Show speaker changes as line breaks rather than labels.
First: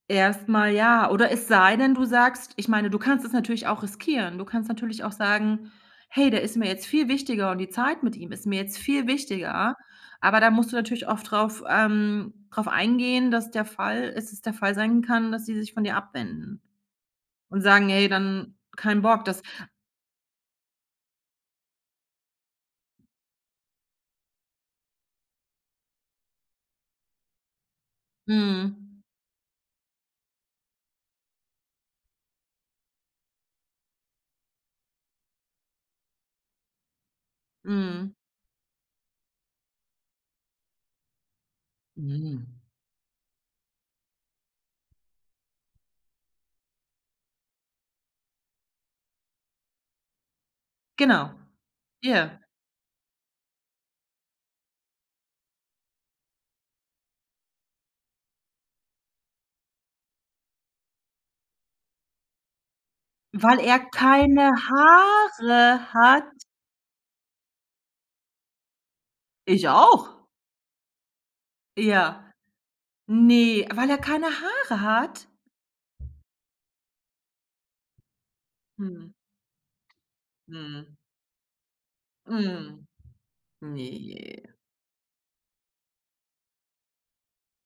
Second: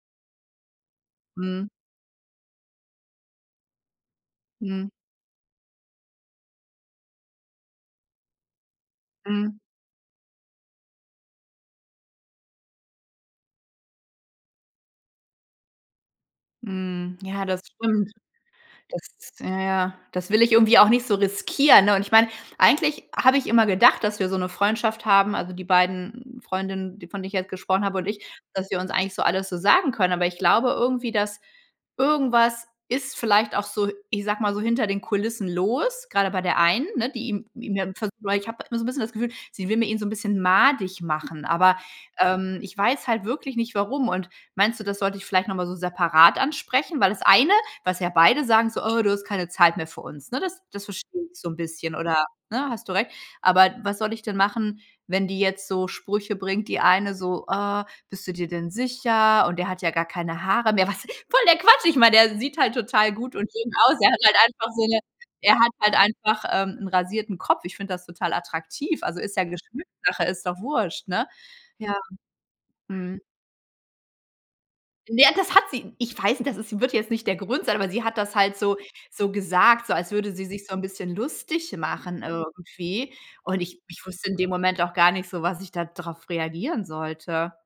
Erst mal ja, oder es
Mhm.
sei denn, du sagst ich meine, du kannst es natürlich auch riskieren, du kannst
Mhm.
natürlich auch sagen: „Hey, der ist mir jetzt viel wichtiger und die Zeit mit ihm ist mir jetzt viel
Mhm.
wichtiger.“ Aber da musst du natürlich oft drauf ähm, drauf eingehen, dass der Fall ist es der Fall sein kann, dass die sich von dir abwenden
Mhm. Ja,
und
das
sagen: „Ey,
stimmt,
dann kein Bock,
das
das“
ja, ja, das will ich irgendwie auch nicht so riskieren, ne, und ich meine, eigentlich habe ich immer gedacht, dass wir so 'ne Freundschaft haben also, die beiden Freundinnen, die von denen ich jetzt gesprochen habe, und ich, dass wir uns
Mhm.
eigentlich so alles so sagen können, aber ich glaube irgendwie, dass irgendwas ist vielleicht auch so, ich sage mal so, hinter den Kulissen los, grade bei der einen, ne, die ihm ihm, ja, ve
Mhm.
weil ich habe immer so 'n bisschen das Gefühl, sie will mir ihn so 'n bisschen madig machen, aber,
Mhm.
ähm, ich weiß halt wirklich nicht, warum und meinst du, das sollte ich vielleicht noch mal so separat ansprechen? Weil das eine, was ja beide sagen, so: „Oh, du hast keine Zeit mehr für uns“, ne, das das verstehe
Genau.
ich so 'n bisschen oder,
Ja.
ne, hast du recht, aber was soll ich denn machen, wenn die jetzt so Sprüche bringt die eine so: „Ah, bist du dir denn sicher” und „Der hat ja gar keine Haare mehr.” Was voll der Quatsch, ich meine, der sieht halt total gut und
Weil
schön
er
aus, ja. Er hat halt
keine
einfach so 'ne er hat
Haare
halt
hat?
einfach, ähm, 'n rasierten Kopf. Ich find das total attraktiv, also, ist ja
Ich auch.
Geschmackssache, ist doch Wurst, ne? Ja.
Ja,
Mhm.
ne, weil er keine Haare hat?
Ja, das hat sie Ich weiß, das ist wird jetzt nicht der Grund sein, aber sie hat das halt so
Mhm.
so gesagt, so als würde sie sich so 'n
Mhm.
bisschen lustig machen
Mhm.
irgendwie, und ich
Ne.
ich wusste in dem Moment auch gar nicht so, was ich da drauf reagieren sollte.